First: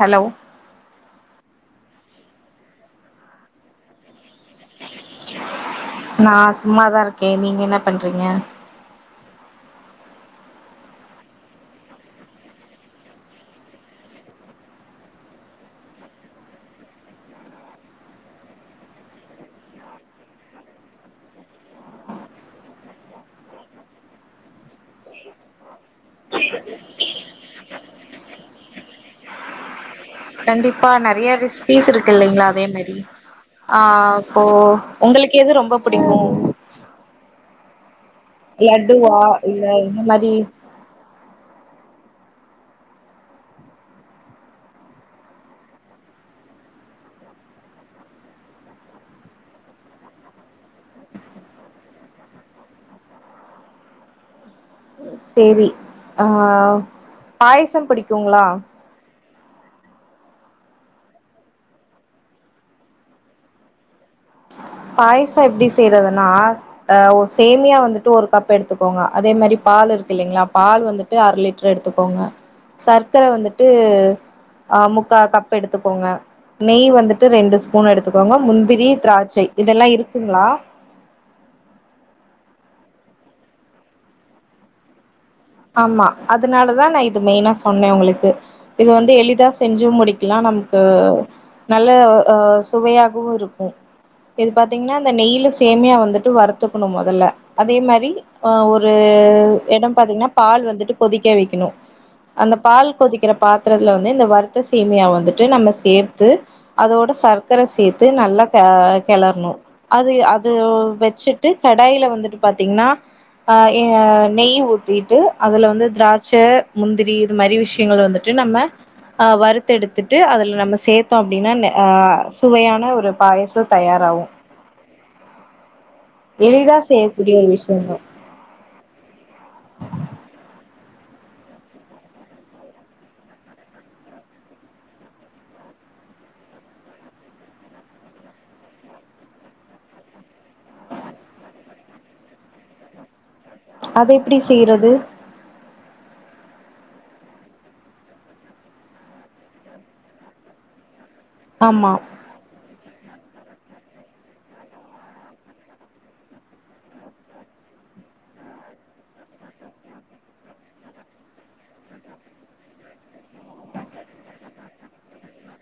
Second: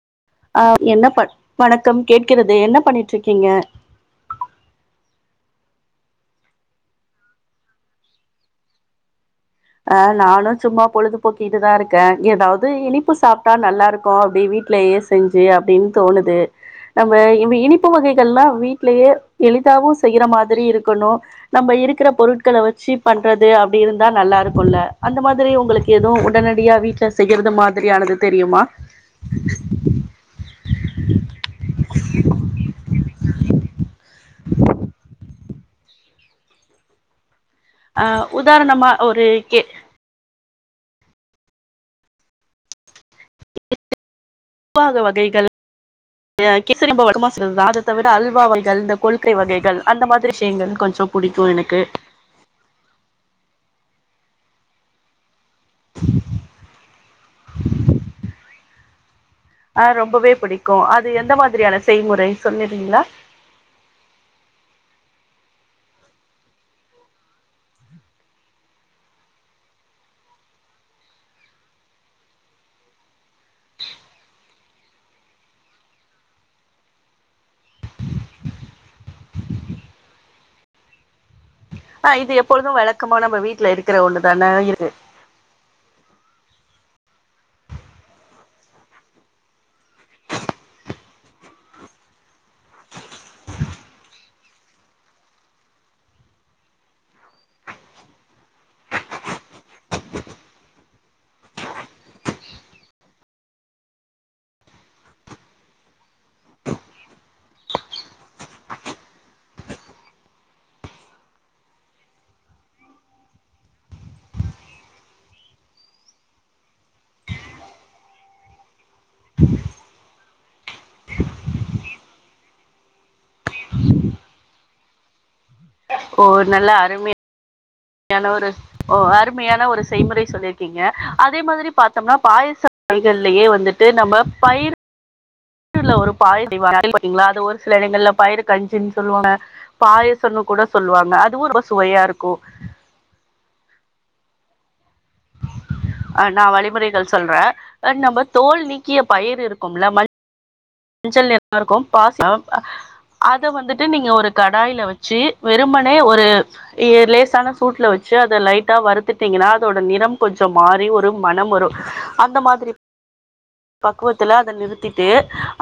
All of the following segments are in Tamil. ஹலோ ஆஹ் என்ன ப வணக்கம் கேட்கிறது என்ன பண்ணிட்டு இருக்கீங்க நான் சும்மாதான் இருக்கேன் நீங்க என்ன பண்றீங்க அஹ் நானும் சும்மா பொழுதுபோக்கிட்டுதான் இருக்கேன் ஏதாவது இனிப்பு சாப்பிட்டா நல்லா இருக்கும் அப்படி வீட்லேயே செஞ்சு அப்படின்னு தோணுது நம்ம இனிப்பு வகைகள் எல்லாம் வீட்லேயே எளிதாவும் செய்யற மாதிரி இருக்கணும் நம்ம இருக்கிற பொருட்களை வச்சு பண்றது அப்படி இருந்தா நல்லா இருக்கும் உல்ல அந்த மாதிரி உங்களுக்கு எதுவு உடனடியா வீட்ல செய்யறது மாதிரியானது தெரியுமா கண்டிப்பா நெறைய ரெசிபீஸ் இருக்கு இல்லைங்களா அதே மாதிரி ஆஹ் ஓ உங்களுக்கு ஏது ரொம்ப பிடிக்கும் ஆ உதாரணமா லட்டுவா ஒரு கே இல்ல இந்த மாதிரி உவாக வகைகள் கேசரி நம்ம வழக்கமா செய்றதுதான் அத தவிர அல்வாவைகள் இந்த கொல்கை வகைகள் அந்த மாதிரி விஷயங்கள் கொஞ்சம் பிடிக்கும் எனக்கு சேரி ஹ பாயசம் பிடிக்குங்களா ஆ ரொம்பவே பிடிக்கும் அது எந்த மாதிரியான செய்முறை சொல்லிருங்களா பாயசம் எப்படி செய்யறதுன்னா அஹ் சேமியா வந்துட்டு ஒரு கப் எடுத்துக்கோங்க அதே மாதிரி பால் இருக்கு இல்லைங்களா பால் வந்துட்டு அரை லிட்டர் எடுத்துக்கோங்க சர்க்கரை வந்துட்டு அஹ் முக்கா கப் எடுத்துக்கோங்க நெய் வந்துட்டு ரெண்டு ஸ்பூன் எடுத்துக்கோங்க முந்திரி திராட்சை இதெல்லாம் இருக்குங்களா ஆஹ் இது எப்பொழுதும் வழக்கமா நம்ம வீட்டுல இருக்கிற ஒண்ணுதானே இது ஆமா அதனாலதான் நான் இது மெய்னா சொன்னேன் உங்களுக்கு இது வந்து எளிதா செஞ்சு முடிக்கலாம் நமக்கு நல்ல அஹ் சுவையாகவும் இருக்கும் இது பாத்தீங்கன்னா இந்த நெய்ல செமையா வந்துட்டு வரத்துக்கணும் முதல்ல அதே மாதிரி ஆஹ் ஒரு இடம் பாத்தீங்கன்னா பால் வந்துட்டு கொதிக்க வைக்கணும் அந்த பால் கொதிக்கிற பாத்திரத்துல வந்து இந்த வருத்த சேமியா வந்துட்டு நம்ம சேர்த்து அதோட சர்க்கரை சேர்த்து நல்லா கிளறணும் அது அது வச்சுட்டு கடாயில வந்துட்டு பார்த்தீங்கன்னா அஹ் நெய் ஊற்றிட்டு போட்டு அதுல வந்து திராட்சை முந்திரி இது மாதிரி விஷயங்கள் வந்துட்டு நம்ம அஹ் வருத்து எடுத்துட்டு அதுல நம்ம சேர்த்தோம் அப்படின்னா ஆஹ் சுவையான ஒரு பாயசம் தயாராகும் எளிதா செய்யக்கடிய ஒரு விஷயம் யான ஒரு ஓ அருமையான ஒருஸ் செய்முறை சொல்லியிருக்கீங்க அதே மாதிரி பாத்தோம்னா பாயசத்துலயே வந்துட்டு நம்ம பயிர வல ஒரு பாய செய்வாங்க பாத்திங்களா அது ஒரு சில இடங்கள்ல பயிரு கஞ்சன்னு சொல்லுவாங்க பாயசொன்னு கூட சொல்லுவாங்க அதுவும் சுவையா இருக்கும் அத எப்படி செய்யறது ஆ நா வழிமுறைகள் சொல்ற நம்ம தோல் நீக்கிய பயிர் இருக்கும்ல மல் மஞ்சள் எல்லா இருக்கும் ஆமா பாச அத வந்துட்டு நீங்க ஒரு கடாயில வச்சு வெறும்மனே ஒரு லேசான சூட்ல வச்சு அத லைட்டா வறுத்துட்டீங்கன்னா அதோட நிறம் கொஞ்சம் மாறி ஒரு மனம் வரும் அந்த மாதிரி பக்குவத்துல அத நிறுத்திட்டு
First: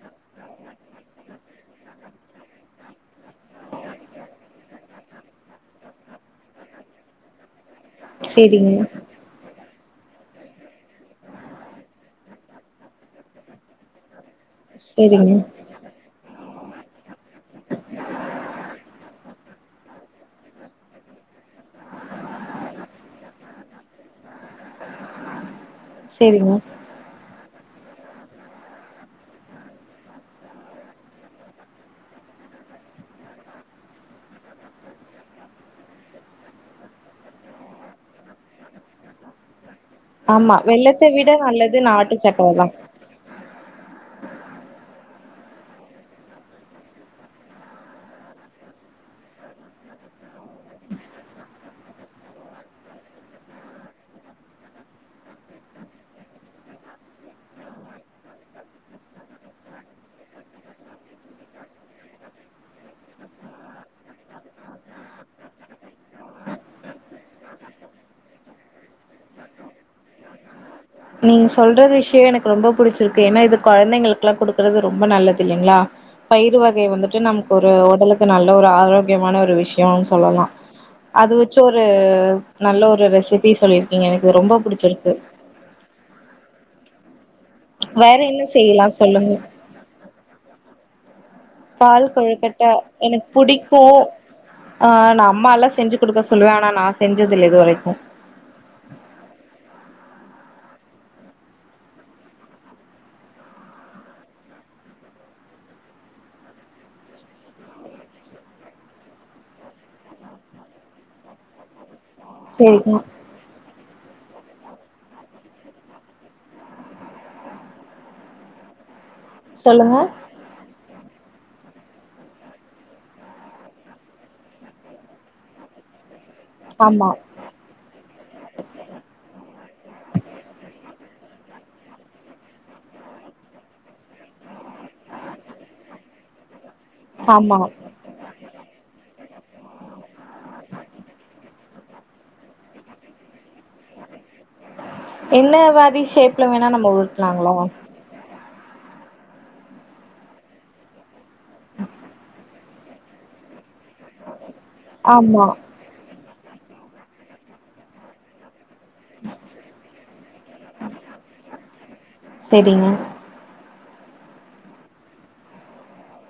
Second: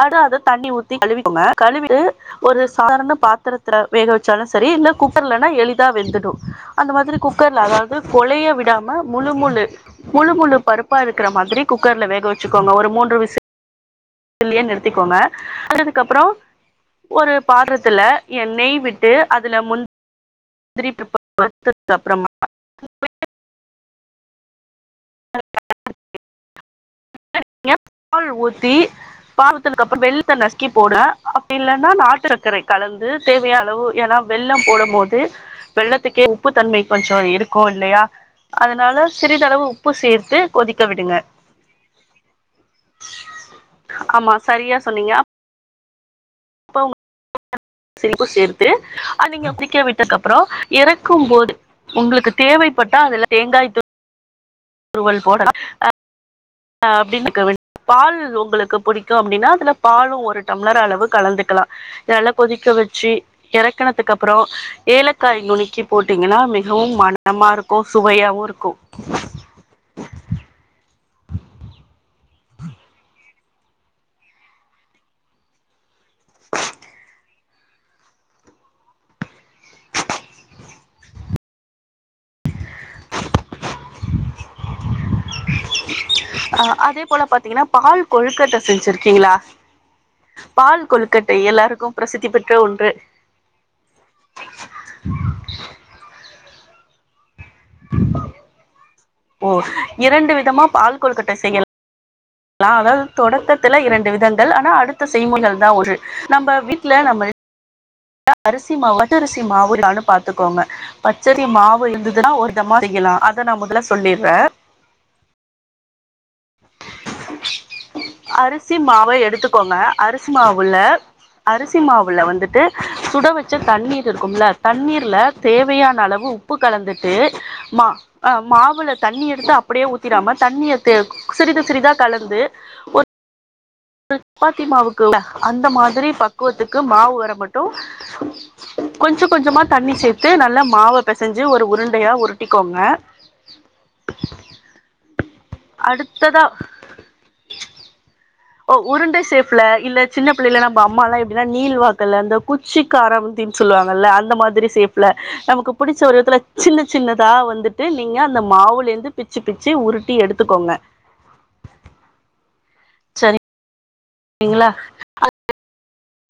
அது அதை தண்ணி ஊத்தி கழுவிக்கோங்க கழுவிட்டு ஒரு சாதாரண பாத்திரத்துல வேக வச்சாலும் செரி இல்ல குக்கர்லனா எளிதா வெந்துடும் அந்த மாதிரி குக்கர்ல அதாவ ப்பு கொலைய செரிங்க விடாம முழு முழு முழு முழு பருப்பா இருக்குற மாதிரி குக்கர்ல வேக வெச்சுக்கோங்க ஒரு மூன்று விசில் ல்லன்னு நிறுத்திக்கோங்க செரிங்க அது அதுக்கு அப்புறம் ஒரு பாத்துரத்துல என் நெய் விட்டு அதுல முந் [inaudible] அப்புறமா [inaudible] சேரிங்க பால் ஊத்தி பாகுத்துக்கு அப்புறம் வெல்லத்தை நசுக்கி போடுவோம் அப்படி இல்லைன்னா நாட்டுசக்கரை கலந்து தேவையான அளவு ஏன்னா வெல்லம் போடும் போது வெல்லத்துக்கே உப்பு தன்மை கொஞ்சம் இருக்கும் இல்லையா அதனால சிறிதளவு சேர்த்து ஆமா கொதிக்க வெல்லத்தை விடுங்க விட நல்லது நாட்டு சக்க போல ஆமா சரியா சொன்னீங்கப்ப ச சேர்த்து அது நீங்க முடிக்க விட்டதுக்கு அப்புறம் இறக்கும் போது உங்களுக்கு தேவைப்பட்டா அதுல தேங்காய் து ஒரு ஹோட்டல்னா அஹ் அப்படின்னு இருக்க வேண் பால் உங்களுக்கு பிடிக்கும் அப்படின்னா அதுல பாலும் ஒரு டம்ளர் அளவு கலந்துக்கலாம் இதல்ல கொதிக்க வச்சு இறக்கனத்துக்கு அப்புறம் ஏலக்காய் நுணுக்கி போட்டீங்கன்னா மிகவும் மனமா இருக்கும் சுவையாவும் இருக்கும் நீ சொல்ற விஷியோ எனக் ரொம்ப புடிச்சிருக்கு ஏன்னா இது கொழந்தைங்களுக்குல்லா குடுக்குறது ரொம்ப நல்லதில்லைங்களா பயிறு வகை வந்துட்டு நமக் ஒரு உடலுக்கு நல்ல ஒரு ஆரோக்கியமான ஒரு விஷியோன்னு சொல்லலா அது வச்சு ஒரு நல்ல ஒரு ரெசிபி சொல்லிருக்கீங்க எனக்கு ரொம்ப புடிச்சிருக்கு ஆ அதே போல பாத் வேற என்ன செய்யலா சொல்லுங்க பால் கொழுக்கட்டை எல்லாருக்கு பால் பிரசித்தி பெற்ற கொழுக்கட்ட ஒன்று எனக்கு புடிக்கு ஆ நா அம்மால்ல செஞ்சு குடுக்க சொல்லுவே ஆனா நா செஞ்சது போ இரண்டு விதமா பால் கொழுக்கட்டை செய்யல் நா அதாவது தொடக்கத்துல இரண்டு விதங்கள் ஆனா அடுத்த செய்முறைகள்தா ஒரு நம்ப வீட்ல நம்ம [inaudible] அரிசி மாவு [inaudible] மாவு இருக்கானு பாத்துக்கோங்க பச்சரிசி மாவுலருந்து இதுனா ஒருவிதமா சேரிங்க செய்யலா அத நா மொதல்ல செ சொல்லிர்ற அரிசி ம் மாவ எடுத்துக்கோங்க சொல்லுங்க அரிசி மாவுல அரிசி மாவுல வந்துட்டு சுட வெச்ச தண்ணீர் இருக்கும்ல தண்ணீர்ல தேவையான அளவு உ உப்பு ஆமா கலந்துட்டு மா அ மாவுல தண்ணி எடுத்து அப்டியே ஊத்திடாம தண்ணிய தெ சிறிது [unintelligible] ட்டிதா கலந்து ஒர் [inaudible] சப்பாத்தி மாவிருக்குல்ல அந்த மாதிரி பக்குவத்துக் க்கு மாவு ஆமா வரமட்டு கொஞ்ச கொஞ்சமா தண்ணி சேத்து நல்லா மாவ பெசஞ்சு ஒரு உருண் உருண்டையா உருட்டிக்கோங்க என்ன மாரி அடுத்ததா ஷேப்ல வேணா நம்ம உருட்லாங்ளா ஒ உருண்ட சேப்ல இல்ல சின்ன பிள்ளைலல நம்ம அம்மாலா எப்டினா நீள் வாக்குல அந்த குச்சிக்காரவந்தினு சொல்லுவாங்கல்ல அந்த மாதிரி சேப்ல ஆமா நமக்கு புடிச்ச ஒரு எடத்துல சின்ன சின்னதா வந்துட்டு நீங்க அந்த மாவுல் லிருந்து பிச்சி பிச்சி உருட் ட்டி எடுத்துக்கோங்க செரிங்க ங்களா [inaudible]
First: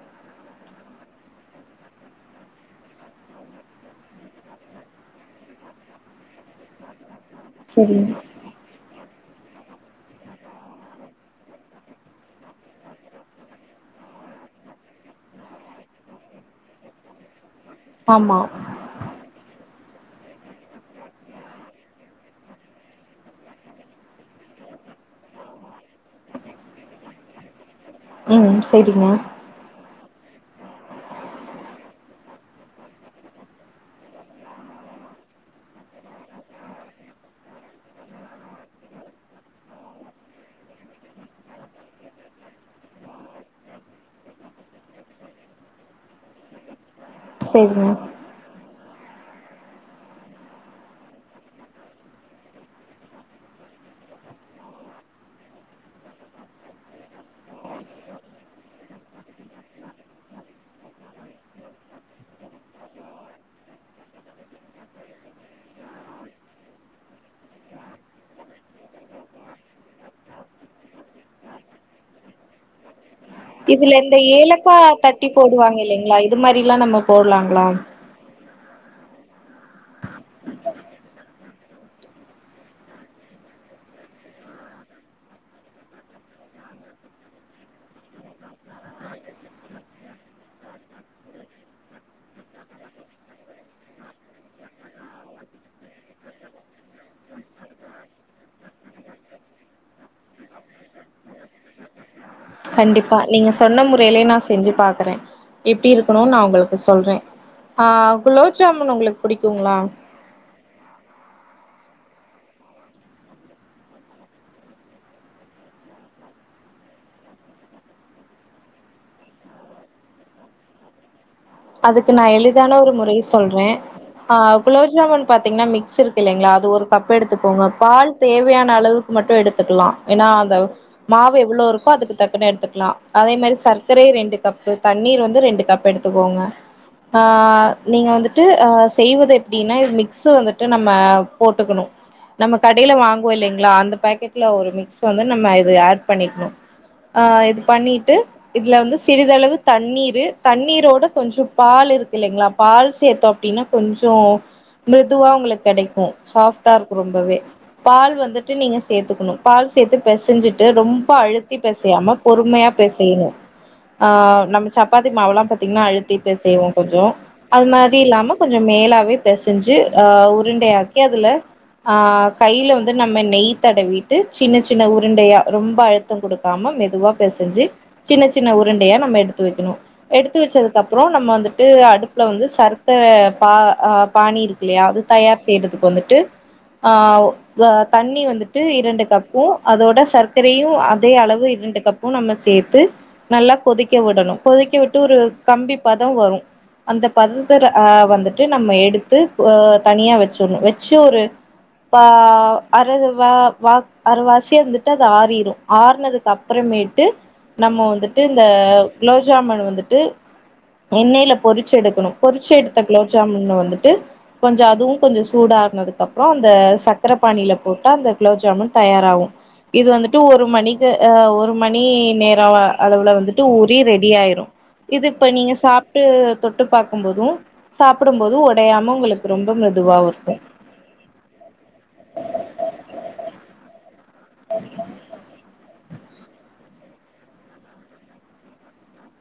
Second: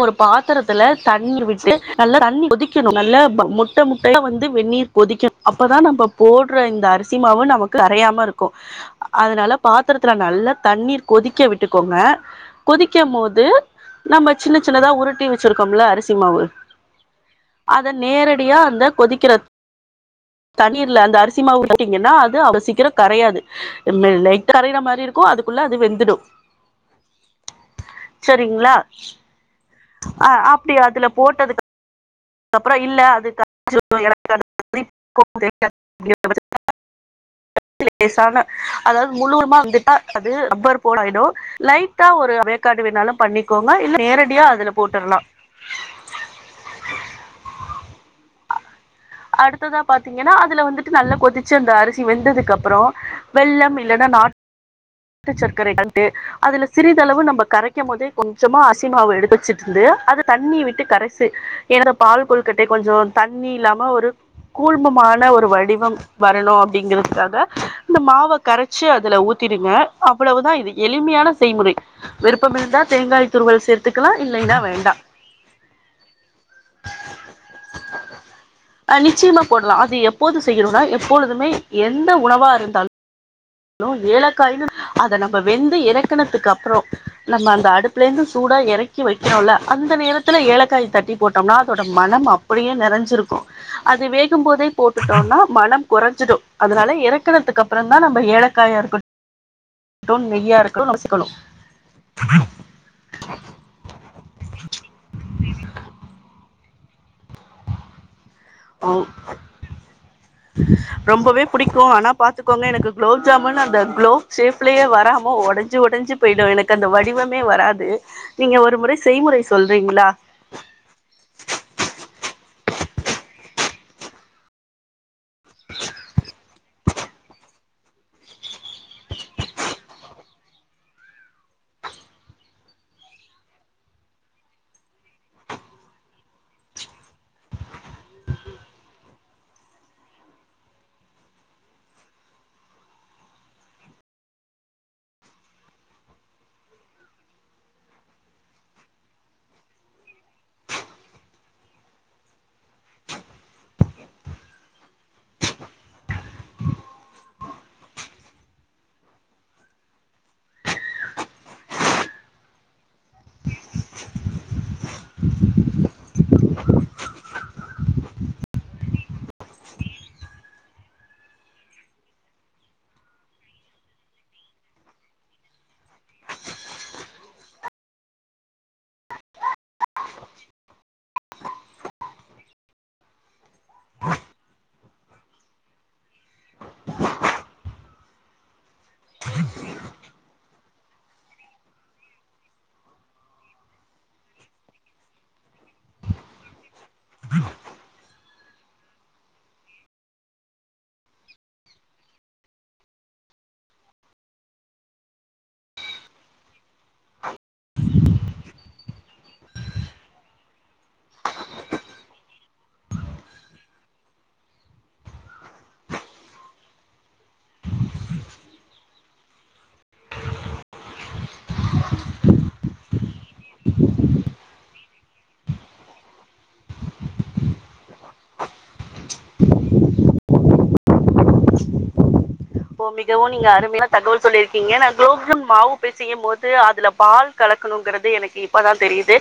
ஒரு பாத்தரத்துல தண்ணீர் விட்டு நல்லா தண்ணீர் கொதிக்கணு நல்லா முட்ட முட்டையா வந்து வெந்நீர் கொதிக்கணு அப்பதா நம்ம போடுற இந்த அரிசி சி மாவு நமக்கு செரிங்க கரையாம இருக்கு அதனால பாத்தரத்துல நல்லா தண்ணீர் கொதிக்க விட்டுக்கோங்க கொதிக்குமோது நம்ம சின்ன சின்னதா உருட்டி வச்சிருக்கோம்ல அரிசி மாவு அத ஆமா நேரடியா அந்த கொதிக்கிற தண்ணீர்ல அந்த அரிசி மாவு விட்டீங்கன்னா அது அவ்ளோ சீக்கிர கரையாது ம லைட்டா கரையிற மாதிரி இருக்கும் அதுக்குள்ள அது வெந்துடு ம் சரிங்களா சேரிங்க ஆ அப்டி அதுல போட்டதுக் [inaudible] சேரிங்க அடுத்ததா பாத்தீங்கன்னா அதுல வந்துட்டு நல்லா கொதிச்சி அந்த அரிசி வெந்ததுக்கப்புறம் வெள்ளம் இல்லன்னா நாட்டு சர்க்கரை [unintelligible] அதுல சிறிதளவு நம்ம கரைக்கும் போதே கொஞ்சமா அசிமாவு எடு வச்சுட்டுந்து அத தண்ணி விட்டு கரசு என்னோட பால் கொள்கட்டை கொஞ்சம் தண்ணி இல்லாம ஒரு கூழ்மமான ஒரு வடிவம் வரணும் அப்படிங்கிறதுக்காக இந்த மாவ கரச்சி அதுல ஊத்திடுங்க அவ்வளவுதான் இது எளிமையான செய்முறை விருப்பம் இருந்தா செய்ங்க இதுல இந்த ஏலக்கா தட்டி போடுவாங்க இல்லைங்ளா இது மாரி லா நம்ம போட்லாங்ளா அ நிச்சயமா போடலாம் அது எப்போது செய்யணும்னா எப்பொழுதுமே எந்த உணவா இருந்தாலும் ன்னு ஏலக்காயு அத நம்ம வெந்து இறக்குனத்துக்கு அப்புறம் நம்ம அந்த அடுப்புல இருந்து சூடா ஏறக்கி வைக்கிரொல அந்த நேரத்துல ஏலக்காயே தட்டி போட்டோம்னா அதோட மனம் அப்டியே நெறஞ்சிருக்கும் அது வேகும் போதே போட்டுட்டோம்னா மனம் குறைஞ்சிடும் அதனால இறக்குனத்துக்கு அப்புறம் தான் நம் ம்ப ஏழக்காய இருக்கு [unintelligible] கண்டிப்பா நீங்க சொன்ன முறையிலே நான் செஞ்சு பாக்குறே எப்டி இருக்கணும் நான் உங்களுக்கு சொல்றேன் ஆ குலோ ஜாமுன் ஓ உங்களுக்கு புடிக்குங்ளா பிடிக்கும் ஆனா பாத்துக்கோங்க எனக்கு குலோப் ஜாமுன் அந்த குலோப் ஷேப்புலேயே வராம ஒடன்ஜி ஒடன்ஜி போயிடும் எனக்கு அந்த வடிவமே வராது நீங்க ஒரு முறை செய்முறை சொல்றீங்ளா அதுக்கு நான் எளிதான ஒரு முறய சொல்றேன் ஆ குலோப்ஜாமுன் பாத்தீங்ன்னா மிக்ஸ் இருக்கு இல்லைங்களா அது ஒரு கப் எடுத்துக்கோங்க பால் தேவையான அளவுக்கு மட்டும் எடுத்துக்கலாம் ஏன்னா அந்த மாவு எவ்வளவு இருக்கோ அதுக்கு தக்குன்னு எடுத்துக்கலாம் அதே மாரி சர்க்கரை ரெண்டு கப்பு தண்ணீர் வந்து ரெண்டு கப் எடுத்துக்கோங்க ஆ நீங்க வந்துட்டு ஆ செய்வது எப்டின்னா இது மிக்ஸ் வந்துட்டு நம்ம போட்டுகுனும் நம்ம கடையில வாங்குவோம் இல்லைங்களா அந்த பேக்கெட்ல ஒரு மிக்ஸ் வந்து நம்ம இது ஆட் பண்ணிக்கணும் ஆ இது பண்ணிட்டு இதுல வந்து சிறிதளவு தண்ணீர் தண்ணீரோட கொஞ்சம் பால் இருக்கு இல்லைங்ளா பால் சேத்தோம் அப்டின்னா கொஞ்சம் மிதுவா உங்ளுக்கு கிடைக்கும் சாஃப்ட்டா இருக்கு ரொம்பவே பால் வந்துட்டு நீங்க சேத்துக்கணும் பால் சேத்து பேசஞ்சிட்டு ரொம்ப அழுத்தி பெசயாம பொறுமையா பெசயணும் ஆ நம்ம சப்பாத்தி மாவுல்லா பாத்தீங்ன்னா அழுத் [unintelligible] செய்வோம் கொஞ்சம் அது மாதி இல்லாம கொஞ்சம் மேலாவே பேசஞ்சு ஆ உருண்டையாக்கி அதுல ஆ கையில வந்து நம்ம நெய் தடவிட்டு சின்ன சின்ன உருண்டையா ரொம்ப அழுத்தம் குடுக்காம மெதுவா பேசஞ்சு சின்ன சின்ன உருண்டையா நம்ம எடுத்து வைக்கணும் எடுத்து வச்சது அப்புறம் நம்ம வந்துட்டு அடுப்புல வந்து சர்க்கர பா ஹ பாணி இருக்கில்லையா அது தயார் செய்றதுக்கு வந்துட்டு ஆ அ தண்ணி வந்து டு இரண்டு கப்பும் அதோட சர்க்கரையும் அத் அதே அளவு இரண்டு கப்பும் நம்ம சேர்த்து நல்லா கொதிக்க விடணும் கொதிக்க விட்டு ஒரு கம்பி பதம் வரும் அந்த பந்தர ஆ வந்து த்து நம்ம எடுத்து ஓ தனியா வச்சணும் வச்சு ஒரு அஹ் அரவர் வா அறவாசி வந்துட்டு அது ஆறிரும் ஆர்னதுக்கு அப்புறமேட்டு நம்ம வந்துட்டு இந்த குலோஜமுன் வந்துட்டு எண்ணெயில பொறிச்சு எடுக்கணும் பொறிச்சு எடுத்த குளோர்ஜாமுன் வந்துட்டு கொஞ்சம் அதுவும் கொஞ்சம் சூடா ஆருனதுக்கு அப்புறம் அந்த சக்கரை பானியில போட்டு அந்த குளோஜாமுன் தயாராகும் இது வந்துட்டு ஒரு ரு மணிக்கு ஆ ஒரு மணி நேரம் அளவுல வந்து வந்துட்டு உறி ரெடி ஆயிரும் இது இப்ப நீங்க சாப்டு தொட்டு பாக்கும்போதும் சாப்பிடும் போதும் ஒடையாம உங்ளுக்கு ரொம்ப மெதுவா இருக்கும் இப்ப மிகவும் நீங்க அருமையா தகவல் சொல்லியிருக்கீங்க நான் க்லோப்ஜாமூன் மாவு செய்யும் போது அதுல பால் கலக்கணும்ங்கிறது எனக்கு இப்பதான் தெரியுது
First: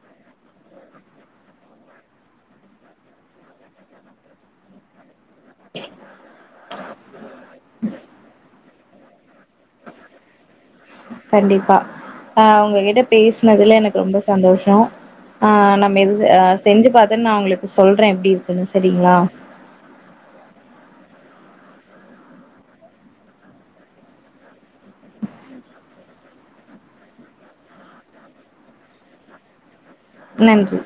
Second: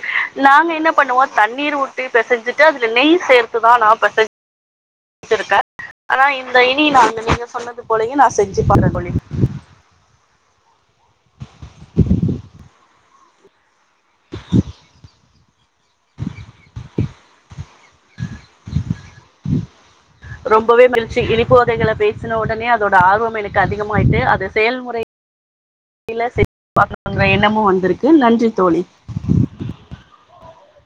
நாங்க என்ன பண்ணுவோ தண்ணீர் ஊத்தி பேசஞ்சிட்டு அதுல நெய் சேர்த்துதான் நா பெசன்ஞ் செஞ்சிருக்கேன் ஆனா இந்த இனி நாங்க நீங்க சொன்னது போலயும் நான் செஞ்சி [unintelligible] போலி கண்டிப்பா ஆ உங்ககிட்ட பேசினதுல எனக்க ரொம்ப சந்தோஷம் ஆ நம்ம [unintelligible] அ செஞ்சு பாத்தன்னு நான் உங்ளுக்கு சொல்றேன் எப்டி இருக்குன்னு சரி டிங்ளா ரொம்பவே மகிழ்ச்சி இனிப்பு வகைகள பேசின உடனே அதோட ஆர்வம் எனக்கு அதிகமாயிட்டு அது செயல்முறைல செஞ்சு பாக்கணுன்ற எண்ணமு வந்திருக்கு நன்றி தோழி நன்றி